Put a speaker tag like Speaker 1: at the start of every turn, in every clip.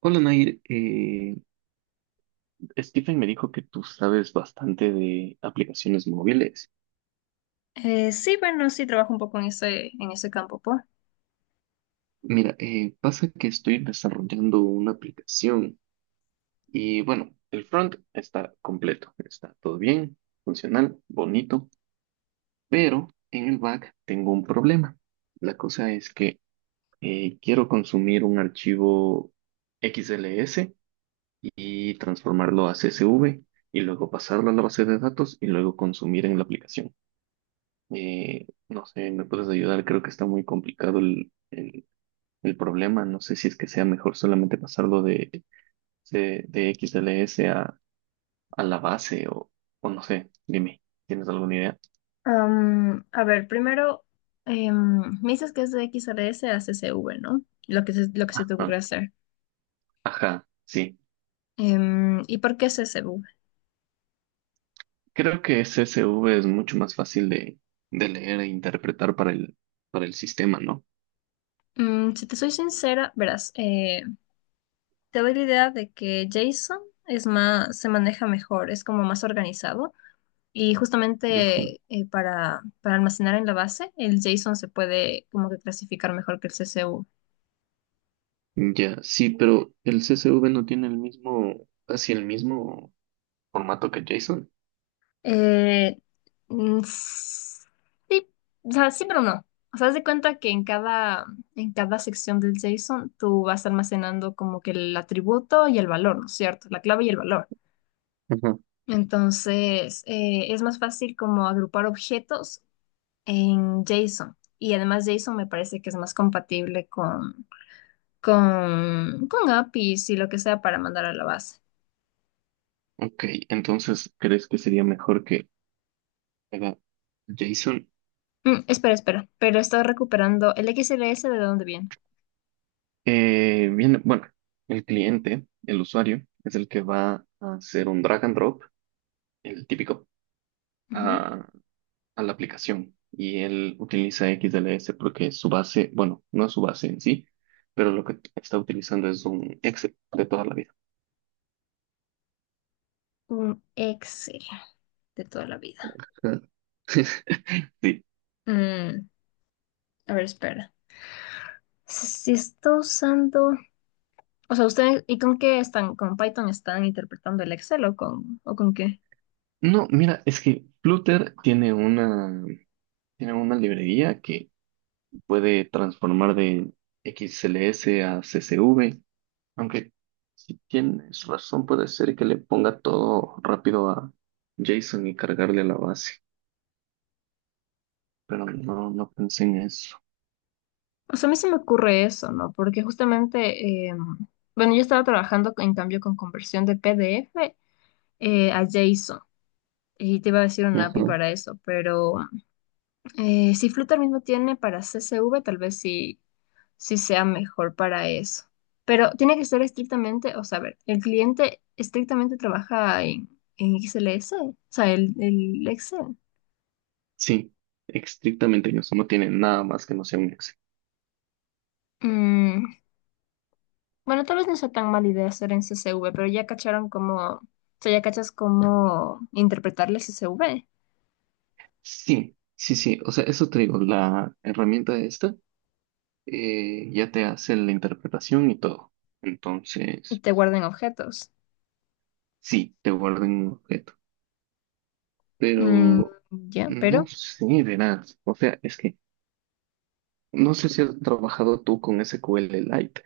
Speaker 1: Hola Nair, Stephen me dijo que tú sabes bastante de aplicaciones móviles.
Speaker 2: Sí, bueno, sí trabajo un poco en ese campo, pues.
Speaker 1: Mira, pasa que estoy desarrollando una aplicación y bueno, el front está completo, está todo bien, funcional, bonito, pero en el back tengo un problema. La cosa es que quiero consumir un archivo XLS y transformarlo a CSV y luego pasarlo a la base de datos y luego consumir en la aplicación. No sé, ¿me puedes ayudar? Creo que está muy complicado el problema. No sé si es que sea mejor solamente pasarlo de XLS a la base o no sé. Dime, ¿tienes alguna idea?
Speaker 2: A ver, primero, me dices que es de XRS a CSV, ¿no? Lo que se te ocurre
Speaker 1: Ajá,
Speaker 2: hacer.
Speaker 1: ajá, sí.
Speaker 2: ¿Y por qué CSV?
Speaker 1: Creo que CSV es mucho más fácil de leer e interpretar para el sistema, ¿no?
Speaker 2: Si te soy sincera, verás, te doy la idea de que JSON es más, se maneja mejor, es como más organizado y
Speaker 1: Ajá.
Speaker 2: justamente para almacenar en la base, el JSON se puede como que clasificar mejor que el CSV.
Speaker 1: Ya, sí, pero el CSV no tiene el mismo, casi el mismo formato que JSON.
Speaker 2: Eh, mm, sí, o sea, sí, pero no. O sea, haz de cuenta que en cada sección del JSON tú vas almacenando como que el atributo y el valor, ¿no es cierto? La clave y el valor. Entonces, es más fácil como agrupar objetos en JSON. Y además JSON me parece que es más compatible con APIs y lo que sea para mandar a la base.
Speaker 1: Ok, entonces, ¿crees que sería mejor que haga JSON?
Speaker 2: Espera, espera, pero estoy recuperando el XLS de dónde viene.
Speaker 1: Bien, bueno, el cliente, el usuario, es el que va a hacer un drag and drop, el típico, a, a la aplicación. Y él utiliza XLS porque su base, bueno, no es su base en sí, pero lo que está utilizando es un Excel de toda la vida.
Speaker 2: Un Excel de toda la vida.
Speaker 1: Ah. Sí.
Speaker 2: Mm, a ver, espera. Si está usando. O sea, ¿ustedes y con qué están? ¿Con Python están interpretando el Excel o con qué?
Speaker 1: No, mira, es que Flutter tiene una librería que puede transformar de XLS a CSV, aunque si tienes razón puede ser que le ponga todo rápido a JSON y cargarle a la base, pero no, no pensé en eso.
Speaker 2: O sea, a mí se me ocurre eso, ¿no? Porque justamente, bueno, yo estaba trabajando en cambio con conversión de PDF a JSON y te iba a decir una
Speaker 1: Ajá.
Speaker 2: API para eso, pero. Si Flutter mismo tiene para CSV, tal vez sí sea mejor para eso. Pero tiene que ser estrictamente, o sea, a ver, el cliente estrictamente trabaja en XLS, o sea, el Excel.
Speaker 1: Sí, estrictamente en eso, no tiene nada más que no sea un Excel.
Speaker 2: Mm, bueno, tal vez no sea tan mala idea hacer en CSV, pero ya cacharon cómo, o sea, ya cachas cómo interpretarle CSV
Speaker 1: Sí, sí, sí, o sea, eso te digo, la herramienta esta ya te hace la interpretación y todo.
Speaker 2: y
Speaker 1: Entonces,
Speaker 2: te guardan objetos.
Speaker 1: sí, te guarda en un objeto.
Speaker 2: Mm,
Speaker 1: Pero
Speaker 2: ya,
Speaker 1: no
Speaker 2: pero
Speaker 1: sé, verás. O sea, es que no sé si has trabajado tú con SQL Lite.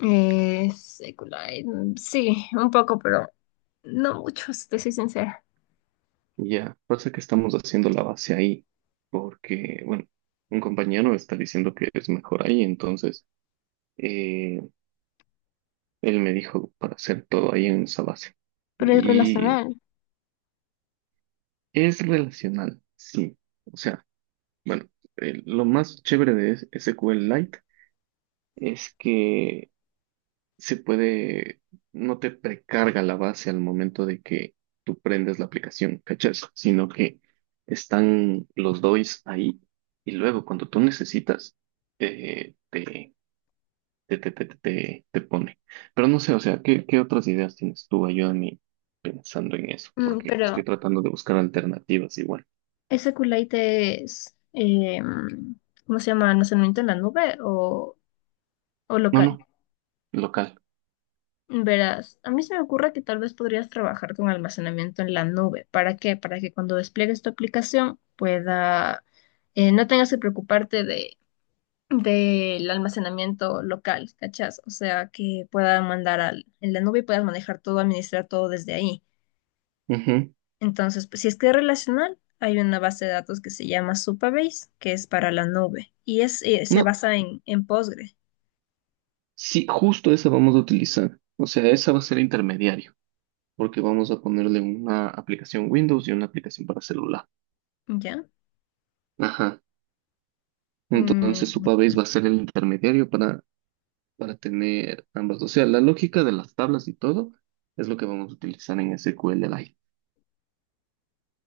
Speaker 2: secular, sí, un poco, pero no mucho, si te soy sincera.
Speaker 1: Ya, pasa que estamos haciendo la base ahí, porque, bueno, un compañero está diciendo que es mejor ahí, entonces eh, él me dijo para hacer todo ahí en esa base.
Speaker 2: Pero es
Speaker 1: Y
Speaker 2: relacional.
Speaker 1: es relacional, sí. O sea, bueno, lo más chévere de SQL Lite es que se puede, no te precarga la base al momento de que tú prendes la aplicación, ¿cachas? Sino que están los DOIs ahí y luego cuando tú necesitas, eh, te, te pone. Pero no sé, o sea, ¿qué otras ideas tienes tú? Ayúdame pensando en eso, porque
Speaker 2: Pero
Speaker 1: estoy tratando de buscar alternativas igual.
Speaker 2: ese Kulite es, em, ¿cómo se llama? ¿Almacenamiento en la nube o
Speaker 1: No,
Speaker 2: local?
Speaker 1: no, local.
Speaker 2: Verás, a mí se me ocurre que tal vez podrías trabajar con almacenamiento en la nube. ¿Para qué? Para que cuando despliegues tu aplicación pueda, no tengas que preocuparte de, del almacenamiento local, ¿cachás? O sea, que pueda mandar al, en la nube y puedas manejar todo, administrar todo desde ahí.
Speaker 1: Ujú.
Speaker 2: Entonces, pues, si es que es relacional, hay una base de datos que se llama Supabase, que es para la nube, y es, se
Speaker 1: No,
Speaker 2: basa en Postgre,
Speaker 1: sí, justo esa vamos a utilizar. O sea, esa va a ser intermediario. Porque vamos a ponerle una aplicación Windows y una aplicación para celular.
Speaker 2: ¿ya?
Speaker 1: Ajá. Entonces
Speaker 2: Mm,
Speaker 1: Supabase va a ser el intermediario para tener ambas. O sea, la lógica de las tablas y todo es lo que vamos a utilizar en SQL Lite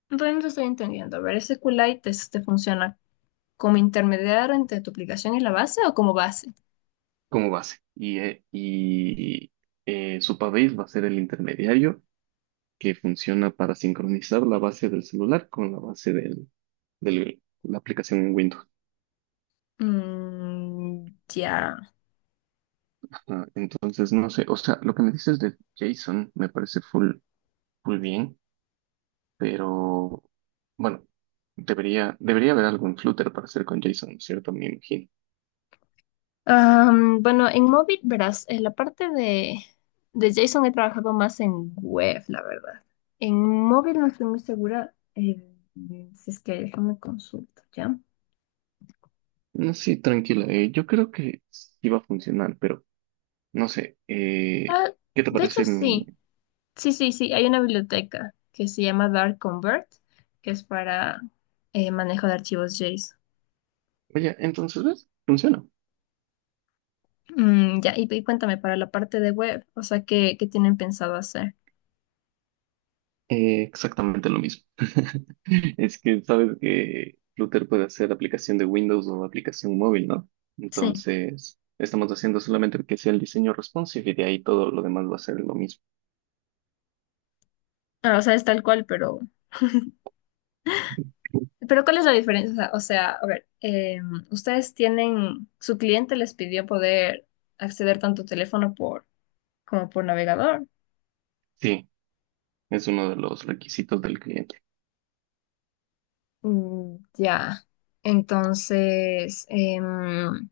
Speaker 2: Entonces, no te estoy entendiendo. A ver, SQLite te funciona como intermediario entre tu aplicación y la base, ¿o como base?
Speaker 1: como base. Y Supabase va a ser el intermediario que funciona para sincronizar la base del celular con la base la aplicación en Windows.
Speaker 2: Mm, ya.
Speaker 1: Ajá. Entonces, no sé, o sea, lo que me dices de JSON me parece full, full bien. Pero bueno, debería haber algún Flutter para hacer con JSON, ¿cierto? Me imagino.
Speaker 2: Bueno, en móvil, verás, en la parte de JSON he trabajado más en web, la verdad. En móvil no estoy muy segura, si es que déjame consultar, ¿ya?
Speaker 1: No, sí, tranquila, yo creo que sí va a funcionar, pero no sé,
Speaker 2: Ah,
Speaker 1: ¿qué te
Speaker 2: de hecho,
Speaker 1: parece mi...
Speaker 2: sí, sí, sí, sí, hay una biblioteca que se llama Dart Convert que es para manejo de archivos JSON.
Speaker 1: Oye, entonces, ¿ves? Funciona.
Speaker 2: Ya, y cuéntame, para la parte de web, o sea, ¿qué tienen pensado hacer?
Speaker 1: Exactamente lo mismo. Es que sabes que Flutter puede hacer aplicación de Windows o aplicación móvil, ¿no?
Speaker 2: Sí,
Speaker 1: Entonces, estamos haciendo solamente que sea el diseño responsive y de ahí todo lo demás va a ser lo mismo.
Speaker 2: ah, o sea, es tal cual, Pero ¿cuál es la diferencia? O sea, a ver, ustedes tienen, su cliente les pidió poder acceder tanto teléfono por, como por navegador.
Speaker 1: Sí, es uno de los requisitos del cliente.
Speaker 2: Mm, ya. Entonces,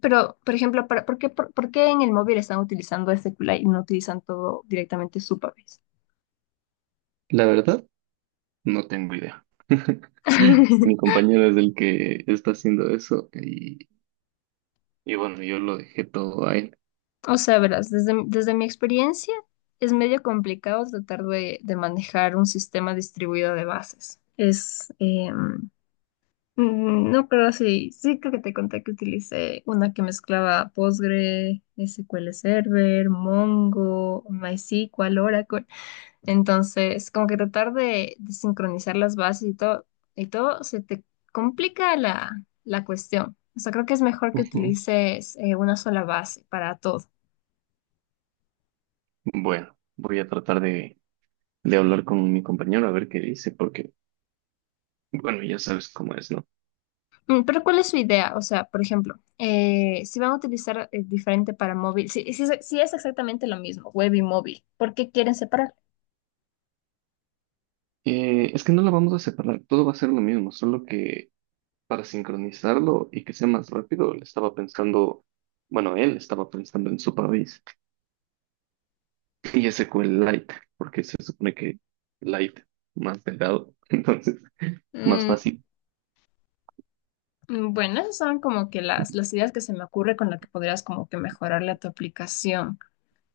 Speaker 2: pero, por ejemplo, por qué en el móvil están utilizando este QLite y no utilizan todo directamente su país?
Speaker 1: La verdad, no tengo idea. Mi compañero es el que está haciendo eso y bueno, yo lo dejé todo a él.
Speaker 2: O sea, verás, desde mi experiencia es medio complicado tratar de manejar un sistema distribuido de bases. No, creo sí creo que te conté que utilicé una que mezclaba Postgre, SQL Server, Mongo, MySQL, Oracle. Entonces, como que tratar de sincronizar las bases y todo, se te complica la cuestión. O sea, creo que es mejor que
Speaker 1: Ujú.
Speaker 2: utilices una sola base para todo.
Speaker 1: Bueno, voy a tratar de hablar con mi compañero a ver qué dice, porque, bueno, ya sabes cómo es, ¿no?
Speaker 2: Pero ¿cuál es su idea? O sea, por ejemplo, si van a utilizar diferente para móvil, si es exactamente lo mismo, web y móvil, ¿por qué quieren separar?
Speaker 1: Es que no la vamos a separar, todo va a ser lo mismo, solo que para sincronizarlo y que sea más rápido, le estaba pensando, bueno, él estaba pensando en su país y ese fue el light, porque se supone que light más delgado, entonces. Más fácil,
Speaker 2: Bueno, esas son como que las ideas que se me ocurre con las que podrías como que mejorarle a tu aplicación.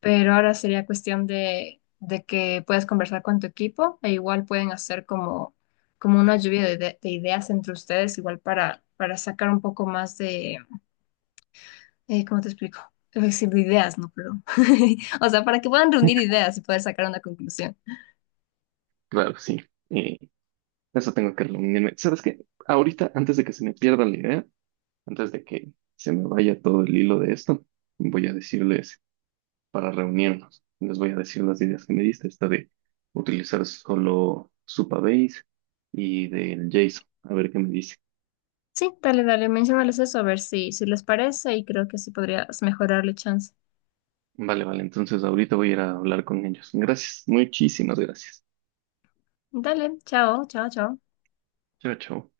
Speaker 2: Pero ahora sería cuestión de que puedas conversar con tu equipo e igual pueden hacer como una lluvia de ideas entre ustedes, igual para sacar un poco más de, ¿cómo te explico? Es decir, de ideas, no, perdón. O sea, para que puedan reunir ideas y poder sacar una conclusión.
Speaker 1: claro, sí. Eh, Eso tengo que reunirme. ¿Sabes qué? Ahorita, antes de que se me pierda la idea, antes de que se me vaya todo el hilo de esto, voy a decirles para reunirnos. Les voy a decir las ideas que me diste, esta de utilizar solo Supabase y del JSON. A ver qué me dice.
Speaker 2: Sí, dale, dale, menciónales eso a ver si les parece y creo que así podrías mejorarle chance.
Speaker 1: Vale, vale. Entonces ahorita voy a ir a hablar con ellos. Gracias. Muchísimas gracias.
Speaker 2: Dale, chao, chao, chao.
Speaker 1: Chao, chao.